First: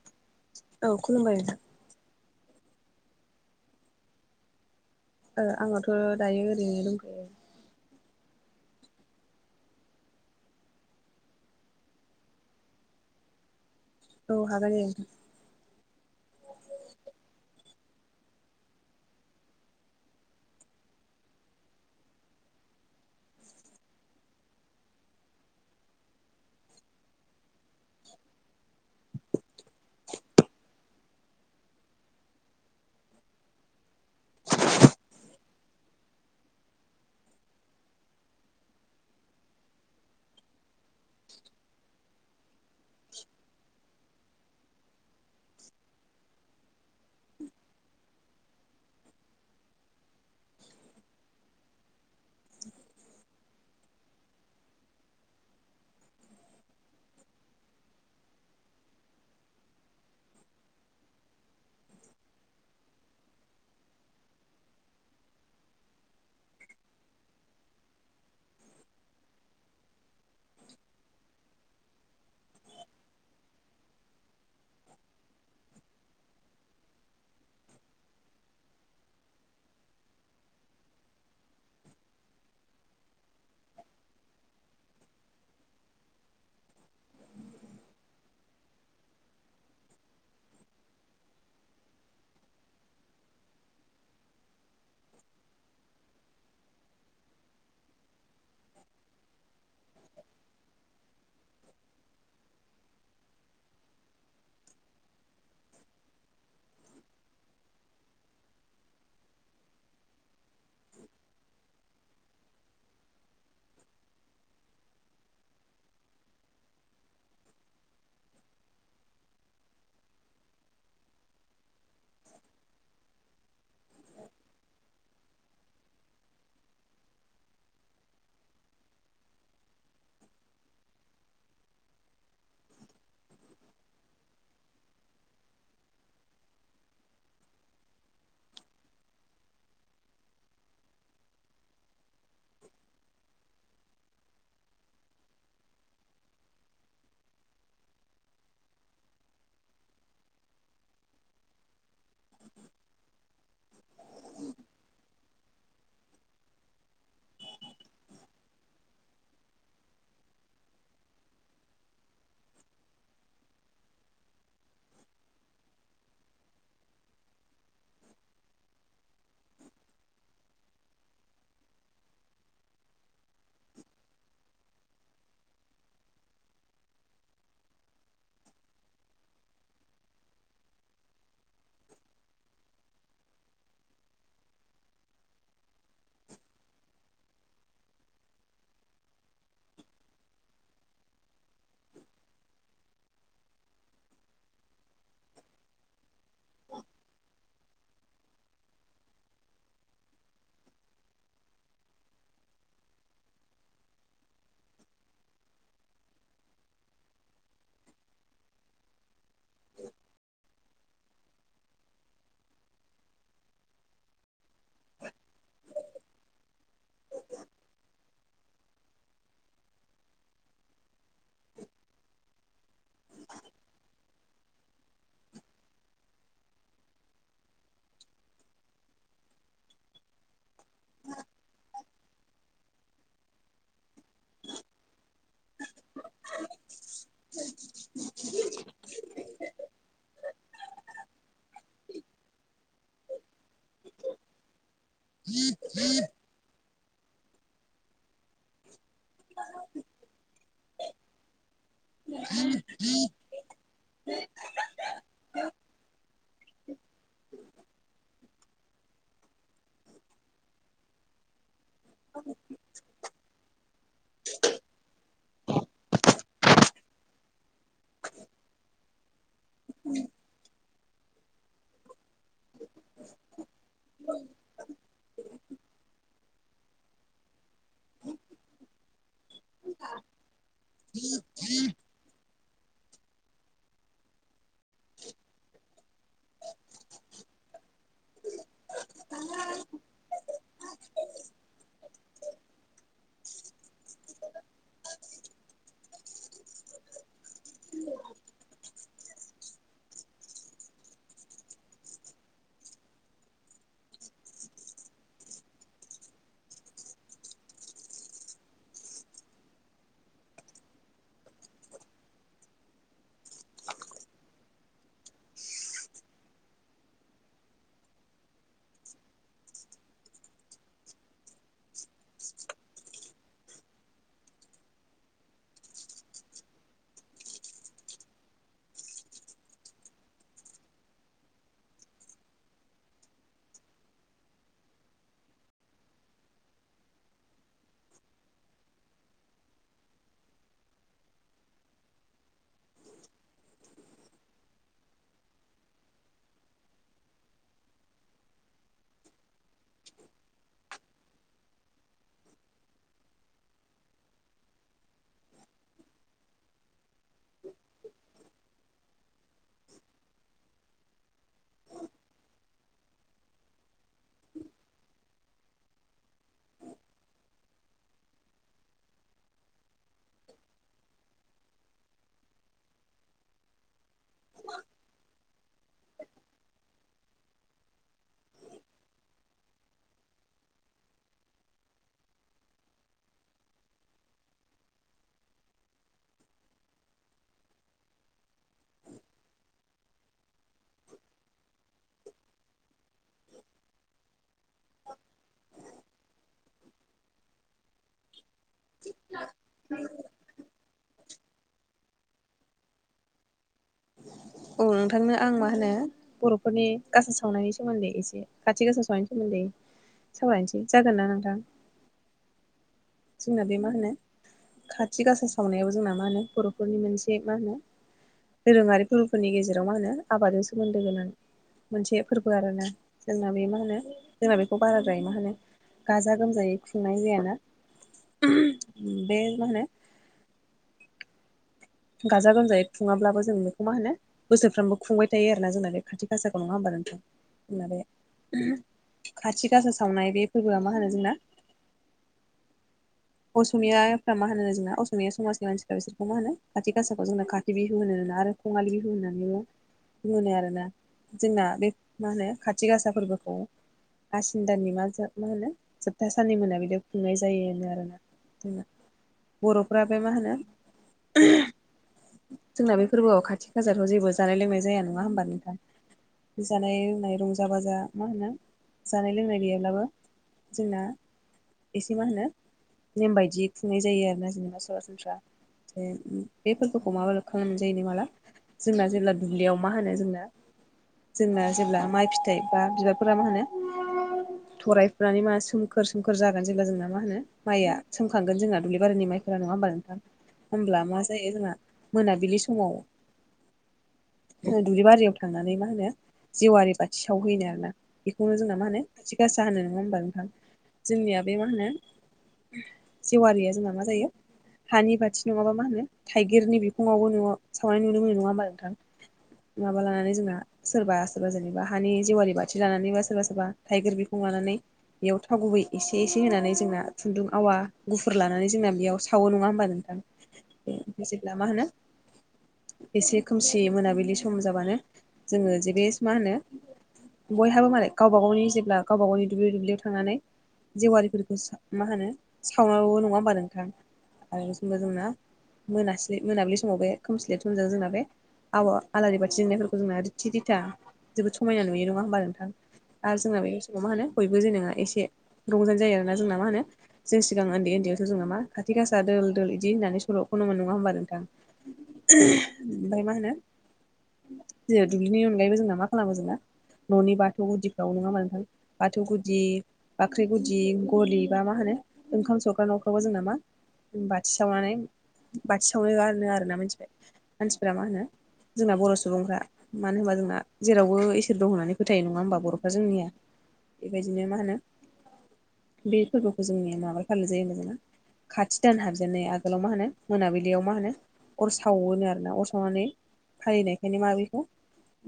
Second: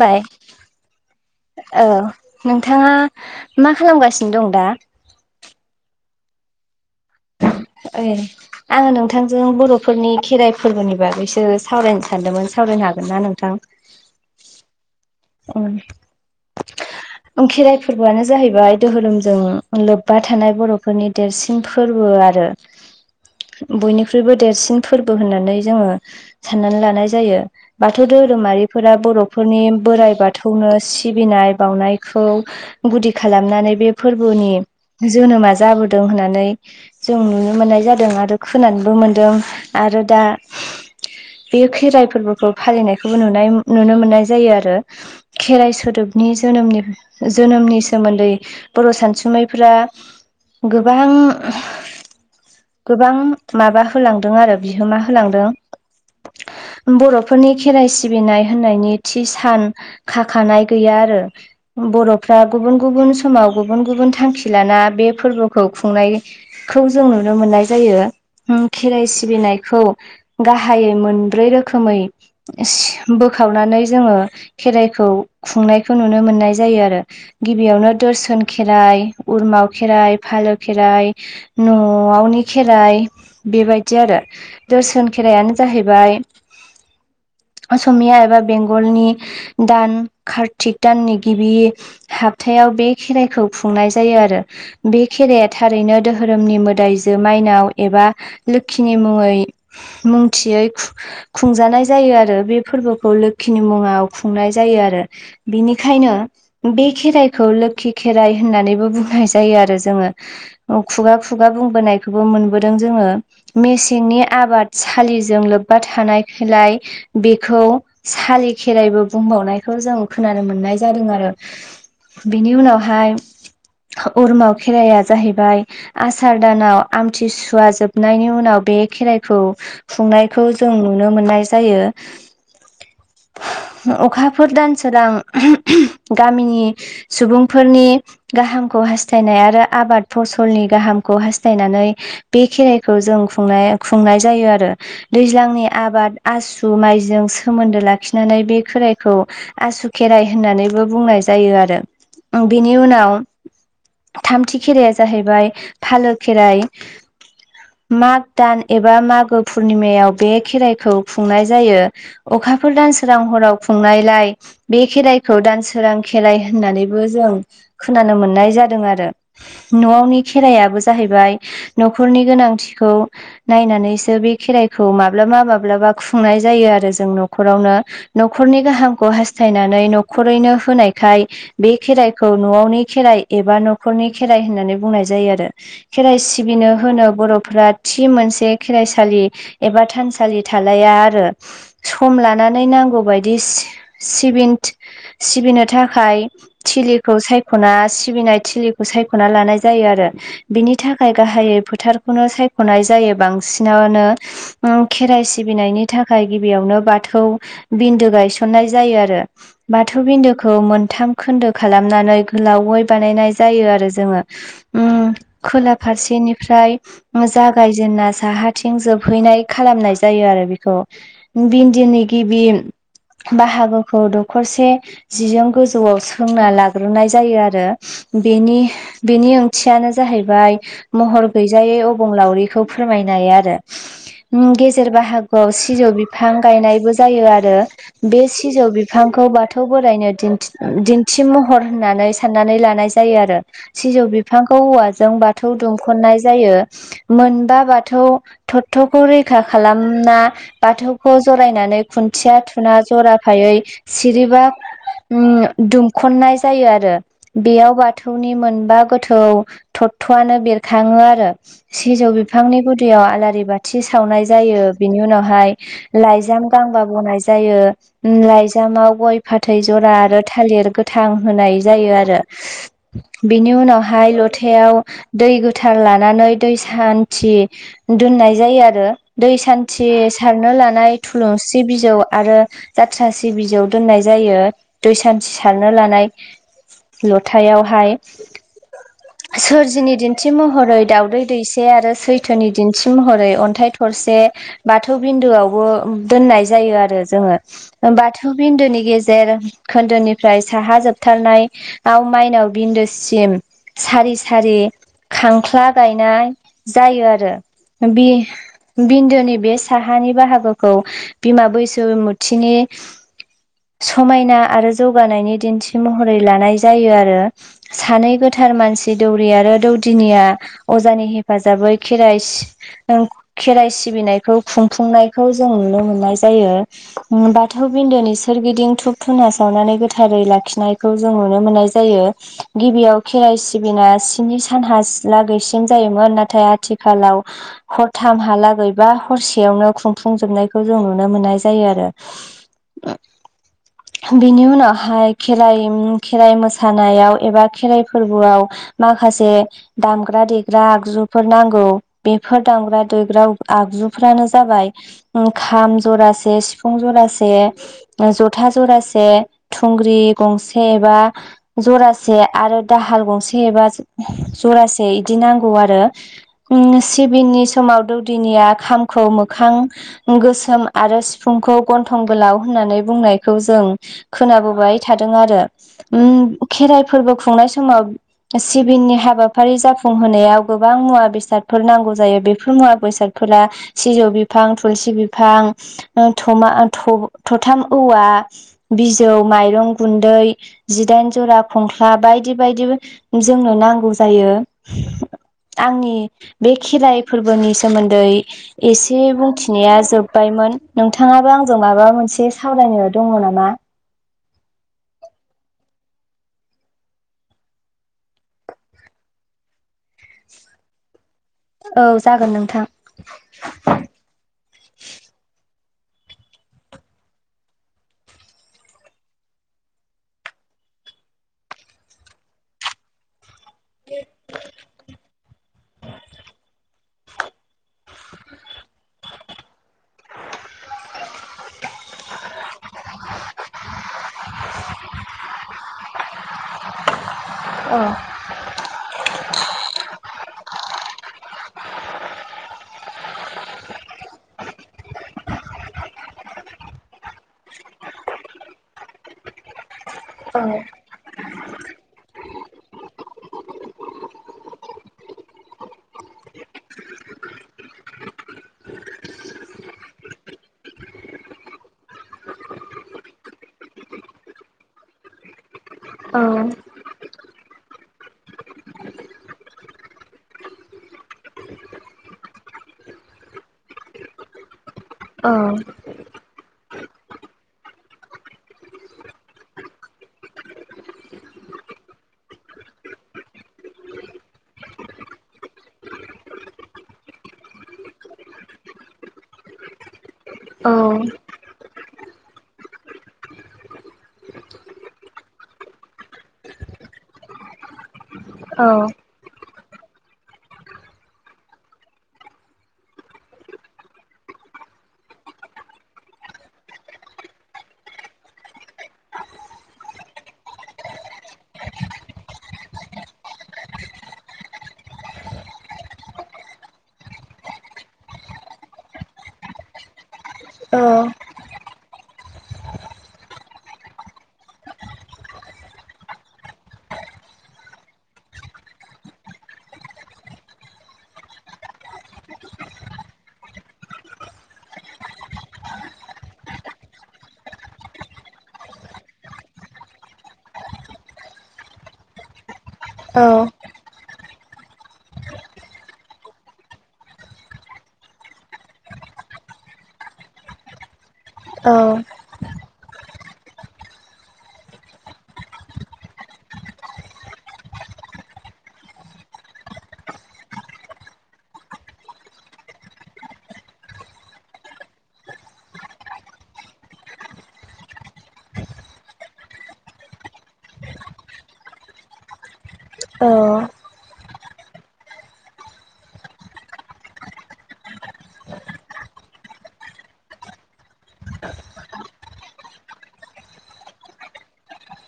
बाय औ खुलुमबाय औ नोंथाङा मा खालामगासिनो दं दा? आंनावथ' दायो ओरैनो दंखैयो। ओइ आङो नोंथांजों बर'फोरनि खेराइ फोरबोनि बागैसो सावरायनो सानदोंमोन सावरायनो हागोन ना नोंथां? औ हागोन दे औ खेराइ फोरबोआनो जाहैबाय दोहोरोमजों लोब्बा थानाय बर'फोरनि देरसिन फोरबो आरो बयनिख्रुइबो देरसिन फोरबो होननानै जोङो साननानै लानाय जायो बाथौ धोरोमारिफोरा बर फोरनि बोराइ बाथौनो सिबिनाय बावनायखौ गुदि खालामनानै बे फोरबोनि जोनोमा जाबोदों होननानै जों नुनो मोननाय जादों आरो खोनानोबो मोनदों आरो दा बेयो खेराइ फोरबोखौ फालिनायखौबो नुनाय नुनो मोननाय जायो आरो। खेराइ सोदोबनि जोनोमनि जोनोमनि सोमोन्दै बर' सानसुमैफोरा गोबां गोबां माबा होलांदों आरो बिहोमा होलांदों। बर फोरनि खेराइ सिबिनाय होननायनि थि सान खाखानाय गैया आरो बर फ्रा गुबुन गुबुन समाव गुबुन गुबुन थांखि लाना बे फोरबोखौ खुंनाय खौ जों नुनो मोननाय जायो खेराइ सिबिनायखौ गाहायै मोनब्रै रोखोमै बोखावनानै जोङो खेराइखौ खुंनायखौ नुनो मोननाय जायो आरो गिबियावनो दोरसन खेराइ उरमाव खेराइ फालो खेराइ नआवनि खेराइ बेबायदि आरो दोरसोन खेरायानो जाहैबाय असमिया एबा बेंगलनि दान कार्तिक दाननि गिबि हाबथायाव बे खेराइखौ खुंनाय जायो आरो बे खेराया थारैनो दोहोरोमनि मोदायजो माइनाव एबा लोखिनि मुङै मुंथियै खुंजानाय जायो आरो बे फोरबोखौ लोखिनि मुङाव खुंनाय जायो आरो बिनिखायनो बे खेराइखौ लोखि खेराइ होननानैबो बुंनाय जायो आरो जोङो खुगा खुगा बुंबोनाय खौबो मोनबोदों जोङो मेसेंनि आबाद सलिजों लोब्बा थानायखायलाय बेखौ सालि खेराइबो बुंबावनायखौ जों खोनानो मोननाय जादों आरो बेनि उनावहाय उरमाव खेराइाया जाहैबाय आसार दानाव आमथिसुवा जोबनायनि उनाव बे खेराइखौ खुंनायखौ जों नुनो मोननाय जायो अखाफोर दानसोरां गामिनि सुबुंफोरनि गाहामखौ हास्थायनाय आरो आबाद फसलनि गाहामखौ हास्थायनानै बे खेराइखौ जों खुंनाय खुंनाय जायो आरो दैज्लांनि आबाद आसु माइजों सोमोन्दो लाखिनानै बे खेराइखौ आसु खेराइ होननानैबो बुंनाय जायो आरो बेनि उनाव थामथि खेराया जाहैबाय फालो खेराइ माग दान एबा मागो पुर्निमायाव बे खेराइखौ खुंनाय जायो अखाफोर दान सोरां हराव खुंनायलाय बे खेराइखौ दान सो रां खेराइ होननानैबो जों खोनानो मोननाय जादों आरो न आवनि खेरायाबो जाहैबाय न‌खरनि गोनांथिखौ नायनानैसो बे खेराइखौ माब्लाबा माब्लाबा खुंनाय जायो आरो जों न खरावनो न खरनि गाहामखौ हास्थायनानै न खरैनो होनायखाय बे खेराइखौ न आवनि खेराइ एबा न खरनि खेराइ होननानै बुंनाय जायो आरो खेराइ सिबिनो होनो बर फोरा थि मोनसे खेराइसालि एबा थानसालि थालाया आरो सम लानानै नांगौबाय दि सिबिन सिबिनो थाखाय थिलिखौ सायख ना सिबिनाय थिलिखौ सायखना लानाय जायो आरो बिनि थाखाय गाहायै फोथारखौनो सायख नाय जायो बांसिनानो ओ खेराइ सिबिनायनि थाखाय गिबियावनो बाथौ बिन्दो गायसननाय जायो आरो बाथौ बिन्दोखौ मोनथाम खोन्दो खालामनानै गोलावै बानायनाय जायो आरो जोङो। उम खोला फारसेनि ओमफ्राय जागायजेनना साहाथिं जोबहैनाय खालामनाय जायो आरो बेखौ [unintelligible] बाहागोखौ दखरसे जिजों गोजौआव सोंना लाग्रोनाय जायो आरो बेनि बेनि ओंथियानो जाहैबाय महर गैजायै अबंलावरि फोरमायनाय आरो गेजेर बाहागोआव सिजौ बिफां गायनायबो जायो आरो बे सिजौ बिफांखौ बाथौ बोराइनो दिन्थि दिन्थि महर होननानै साननानै लानाय जायो आरो सिजौ बिफांखौ औवाजों बाथौ दुमख'नाय जायो। मोनबा बाथौ थत'खौ रैखा खालामना बाथौखौ जरायनानै खुन्थिया थुना जरा यै सिरिबा उम दुमखन्नाय जायो आरो। बेयाव बाथौनि मोनबा गोथौ थत'आनो बेरखाङो आरो। सिजौ बिफांनि गुदियाव आलारि बाथि सावनाय जायो बिनि उनावहाय लाइजाम गांबा बनाय जायो। लाइजामाव गय फाथै जरा आरो थालिर गोथां होनाय जायो आरो। बिनि उनावहाय लथायाव दै गोथार लानानै दै सान्थि दोननाय जायो आरो दै सान्थि सारनो लानाय थुलुंसि बिजौ आरो जाथ्रासि बिजौ दोननाय जायो दै सान्थि सारनो लानाय लथायावहाय सोरजिनि दिन्थि महरै दावदै दैसे आरो सैथोनि दिन्थि महरै अन्थाइ थरसे बाथौ बिन्दोआवबो दोननाय जायो आरो जोङो बाथौ बिन्दोनि गेजेर खोन्दोनिफ्राय साहा जोबथारनाय आव माइनाव बिन्दोसिम सारि सारि खांख्ला गायनाय जायो आरो बि बिन्दोनि बे साहानि बाहागोखौ बिमा बैसुमुथिनि समायना आरो जौगानायनि दिन्थि महरै लानाय जायो आरो। सानै गोथार मानसि दौरि आरो दौदिनिया अजानि हेफाजाबै खेराइ खेराइ सिबिनायखौ खुंफुंनायखौ जों नुनो मोननाय जायो। बाथौ बिन्दोनि सोरगिदिं धुब धुना सावनानै गोथारै लाखिनाय खौ जों नुनो मोननाय जायो। गिबियाव खेराइ सिबिना स्नि सानहालागैसिम जायोमोन नाथाय आथिखालाव हरथाम हालागैबा हरसेयावनो खुंफुंजोबनायखौ जों नुनो मोननाय जायो आरो। बिनि उनावहाय खेराइ खेराइ मोसानायाव एबा खेराइ फोरबोआव माखासे दामग्रा देग्रा आगजुफोर नांगौ बेफोर दामग्रा देग्रा आगजुफ्रानो जाबाय खाम जरासे से सिफुं जरासे जथा जरासे थुंग्रि गंसे एबा जरासे आरो दाहाल गंसे एबा जरासे बिदि नांगौ आरो उम सिबिननि समाव दौदिनिया खामखौ मोखां गोसोम आरो सिफुंखौ गन्थं गोलाव होननानै बुंनायखौ जों खोनाबोबाय थादों आरो। उम खेराइ फोरबो खुंनाय समाव सिबिननि हाबाफारि जाफुंहोनायाव गोबां मुवा बेसादफोर नांगौ जायो बे मुवा बेसादफोरा सिजौ बिफां थुलसि बिफां ओ थमा थ थथाम औवा बिजौ माइरं गुन्दै जिदाइन जरा खंख्ला बायदि बायदि जोंनो नांगौ जायो आंनि बे खेराइ फोरबोनि सोमोन्दै एसे बुंथिनाया जोबबायमोन। नोंथाङाबो आंजों माबा मोनसे सावरायनो दङ नामा? औ नोंथांनो आं मा होनो बर'फोरनि गाजा सावनायनि सोमोन्दै एसे खाथि गासा सावनायनि सोमोन्दै सावरायनोसै जागोनना नोंथां औ जागोन नोंथां जोंना बे मा होनो खाथि गासा सावनायाव जोंना मा होनो बर'फोरनि मोनसे मा होनो दोरोङारि फोरबोफोरनि गेजेराव मा होनो आबादजों सोमोन्दो गोनां मोनसे फोरबो आरोना जोंना मे मा मा होनो जोंना बेखौ बाराद्राय मा होनो गाजा गोमजायै संनाय जायाना बे माहोनो गाजा गोमजायै खुङाब्लाबो जों बेखौ मा होनो बोसोरफ्रामबो खुंबाय थायो आरोना जोंना बे खाथि गासाखौ नङा होमबा नोंथां जोंना औ बे खाथि गासा सावनाय बे फोरबोआ मा होनो जोंना असमियाफ्रा मा होनो जोंना असमिया समाजनि मानसिफ्रा बिसोरखौ मा होनो खाथि गासाखौ जोंना खाथि बिहु होनो ना आरो खङालि बिहु होननानैबो होनो औ आरोना। जोंना बे मा होनो खाथि गासा फोरबोखौ आसिन दानि मा मा होनो जोबथा सानननि मोना बिदि खुंनाय जायो आरोना जोंना बर'फ्रा बे मा होनो [inaudible] जोंना बे फोरबोआव खाथि खाजाराव जेबो जानाय लोंनाय जाया नङा होमबा नोंथां औ जानाय लोंनाय रंजा बाजा मा होनो जानाय लोंनाय गैयाब्लाबो जोंना एसे मा होनो नेम बायदि खुंनाय जायो आरोना जेनेबा सरासनस्रा। औ। बे फोरबोखौ माबा लोबखांनानै जायो न माला जोंना जेब्ला दुब्लियाव मा होनो जोंना जोंना जेब्ला माइ फिथाइ बा बिबारफोरा मा होनो [unintelligible] थरायफुनानै मा सोमखोर सोमखोर जागोन जेब्ला जोंना मा होनो माइआ सोमखांगोन जोंना दुब्लिबारिनि माइफोरा नङा होनबा नोंथां? औ होमब्ला मा जायो जोंना मोनाबिलि समाव दुब्लि बारियाव थांनानै मा होनो जेवारि बाथि सावहैनो आर ना बेखौनो जोंना औ मा होनो खाथि गासा होनो नङा होमबा नोंथां जोंनिया बे मा होनो जेवारिया जोंना मा जायो हानि बाथि नङाबा मा होनो थाइगिरनि बिफङावबो न'आव सावनाय नुनो मोनो नङा होमा नोंथां माबा लानानै जोंना सोरबा सोरबा जेनेबा हानि जेवारि बाथि लानानैबा सोरबा सोरबा थाइगिर बिखं लानानै बेयाव थाव गुबै एसे एसे होनानै जोंना खुन्दुं आवा गुफुर लानानै जोंना बेयाव सावो नङा होमबा नोंथां बे जेब्ला मा होनो एसे खोमसि मोनाबिलि सम जाबानो जोङो जेबे मा होनो बयहाबो मालाय गावबा गावनि जेब्ला गावबा गावनि दुब्लि दुब्लियाव थांनानै जेवारिफोरखौ सा मा होनो सावनांगौ नङा होमबा नोंथां आरो बेसिमबो जोंना मोनासलि मोनाब्लि समाव बे खोमसिलेर समजों जोंना बे आबा आलारि बाथि जोंनायफोरखौ जोंना रिथि रिथा जोबोद समायना नुयो नङा होमबा नोंथां आरो औ जोंना बे समाव मा होनो बयबो जेनेबा एसे रंजानाय जायो आरोना जोंना मा होनो जों सिगां ओन्दै ओन्दैयावथ' जोङो मा खाथि गासा दोल दोल इदि होननानै सल'खनो मोन नङा होनोमबा नोंथां औ। ओमफफ्राय मा होनो ज दुब्लिनि अनगायैबो जोंना मा खालामो जोंना न'नि बाथौ गुदिफ्राव नङामा नोंथां बाथौ गुदि बाख्रि गुदि गलि बा मा होनो ओंखाम संग्रा न'फ्रावाबबो जोंना मा होनब बाथि सावनानै बाथि सावनाय गारनो आरोना मोनथिबाय मानसिफोरा मा होनो जोंना बर' सुबुंफ्रा मानो होनबा जोंना जेरावबो इसोर दं होननानै फोथायो नङा होमबा बर' जोंनिया बेबायदिनो मा होनो बे फोरबोखौ जोंनिया माबा फालिनाय जायो मोन जोंना खाथि दान हाब माने आगोलाव मा होनो मोनाबिलियाव मा होनो अर सावो आर ना अर सावनानै फालिनायखायनो माबिखौ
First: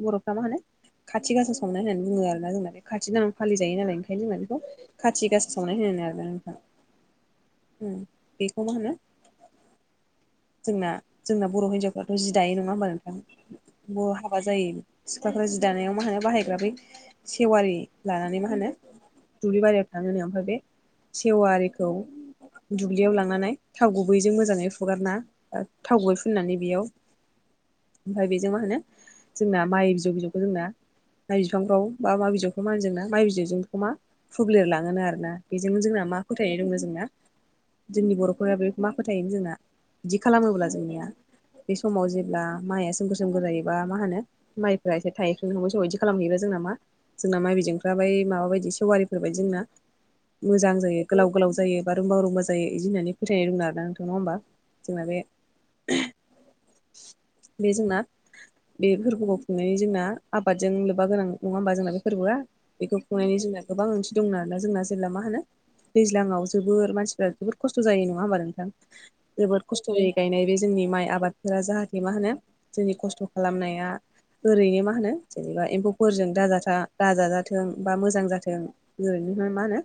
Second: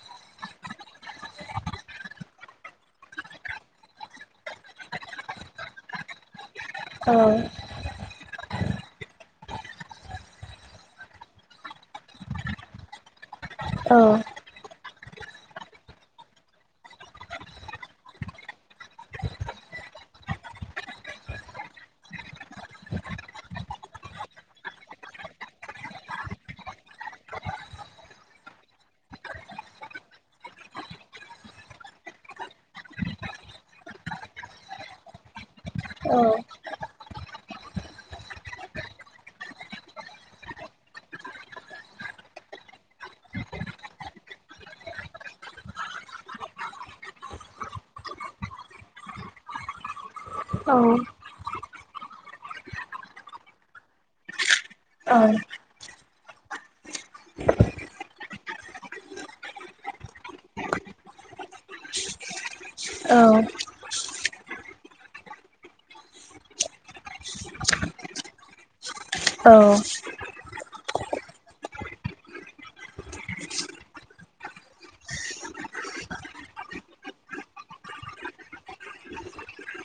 बर'फ्रा मा होनो खाथि गासा सावनाय होननानै बुङो आरो ना जोंना बे खाथि नाम फालि जायो नालाय ओंखायनोोंना बेखौ खाथि गसि सावनाय होन आरोोना नोंथाङा औ [inaudible] [inaudible] जोंना जोंना बर' हिनजावफ्राथ' जि दायो नङा होमबा नोंथां औ बर' हाबा जायो सिख्लाफ्रा जि दानायाव मा होनो बाहायग्रा बै सेवारि लानानै मा होनो दुब्लि बारियाव थां होनो ओमफ्राय बे सेवारिखौ दुब्लियाव लांनानै थाव गुबैजों मोजाङै फुगारना थाव गुबै फुननानै बेयाव ओमफ्राय बेजों मा होनो जोंना माइ बिजौ बिजौखौ जोंना माइ बिफांफ्राव बा मा बिजफ्र मा होनो जों नना माइ बिजौजोंखौ मा फुबले लाङोनो आर ना बेजोंनो जोंना मा फोथायनाय दङ जोंना जोंनि बर' अ बे मा फोथायोमोन जोंना बिदि खालामोब्ला जोंनिया बे समाव जेब्ला माइया सोमगोर सोमगोर जायोबा मा होनो माइफ्रा एसे थाइखजों सांबाय सब बिदि खालामहैबाया जों नामा जोंना माइ बिजोंफ्रा बाय माबा बायदि सेवारिफोर बायदि जोंना मोजां जायो गोलाव गोलाव जायो बा रुमबा रुमबा जायो बिदि होननानै फोथायनाय दं आरो नोंथ ना होमबा जोंना बे [inaudible] बे जोंना बे फोरबोखौ खुंनायनि जोंना आबादजों लोब्बा गोनां नङा होनोमबा जोंना बे फोरबोआ बेखौ खुंनायनि जोंना गोबां ओंथि दंमोन आरोना जोंना जेब्ला मा होनो दैज्लाङाव जोबोर मानसिफ्रा जोबोर खस्थ' खस्थ' जायो नङा होमबा नोंथां जोबोद खस्थ' जायो गायनाय बे जोंनि माइ आबादफोरा जाहाथे मा होनो जोंनि खस्थ' खालामनाया ओरैनो मा होनो जेनेबा एम्फौफोरजों दाजाथ दाजाजाथों बा मोजां जाथों ओरैनो मा होनो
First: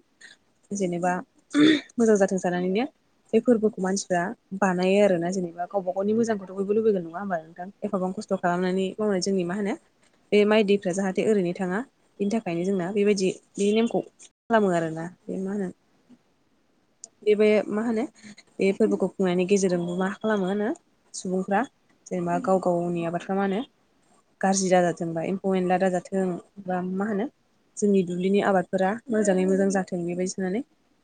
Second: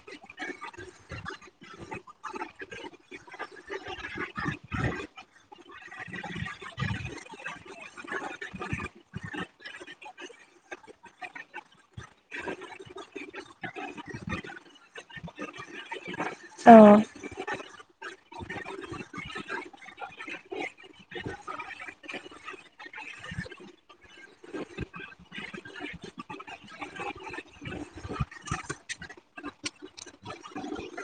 जेनेबा मोजां जाथों जानानैनो बे फोरबोखौ मानसिफ्रा बानायो आरोना जेनेबा गावबा गावनि मोजांखौथ' बयबो लुबैगोन नङा होमबा नोंथां एफाबां खस्थ' खालामनानै मावनाय जोंनि मा होनो बे माइ दैफ्रा जाहाथे ओरैनो थाङा बिनि थाखायनो जोंना बेबायदि बिनि नेमखौ खालामो आरोोना बे मा होनो औ बे मा होनो बे फोरबोखौ खुंनायनि गेजेरजोंबो मा खालामो होनो सुबुंफ्रा जेनेबा गाव गावनि आबाद्रा मा होनो गाज्रि दाजाथों बा एम्फौ एेला दाजाथों बा मा होनो जोंनि दुब्लिनि आबादफोरा मोजाङै मोजां जाथों बेबायदि सानै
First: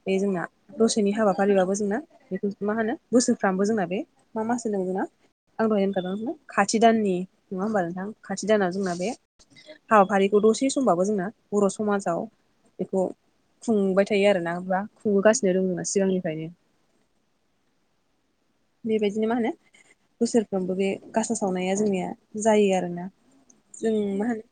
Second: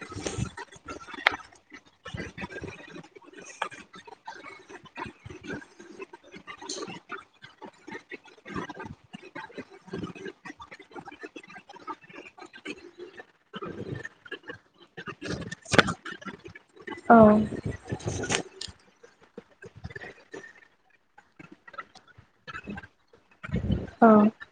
बे जोंना दसेनि हाबा फालिबाबबो जोंना बेखौ मा होनो बोसोरफ्रामबो जोंना बे मा मास होनांग जोंना आं दहाय दखादोंदों नमोन खाथि दाननि नङा होमबा नोंथां खाथि दानाव जोंना बे हाबाफारिखौ दसे समबाबो जोंना बर' समाजाव बेखौ खुंबाय थायो आर ना बा खुंहोगासिनो दंदों ना सिगांनिफ्रायनो औ बेबायदिनो मा होनो बोसोरफ्रोमबो बे गासा सावनाया जोंनिया जायो आरोोना जों औ मा होनो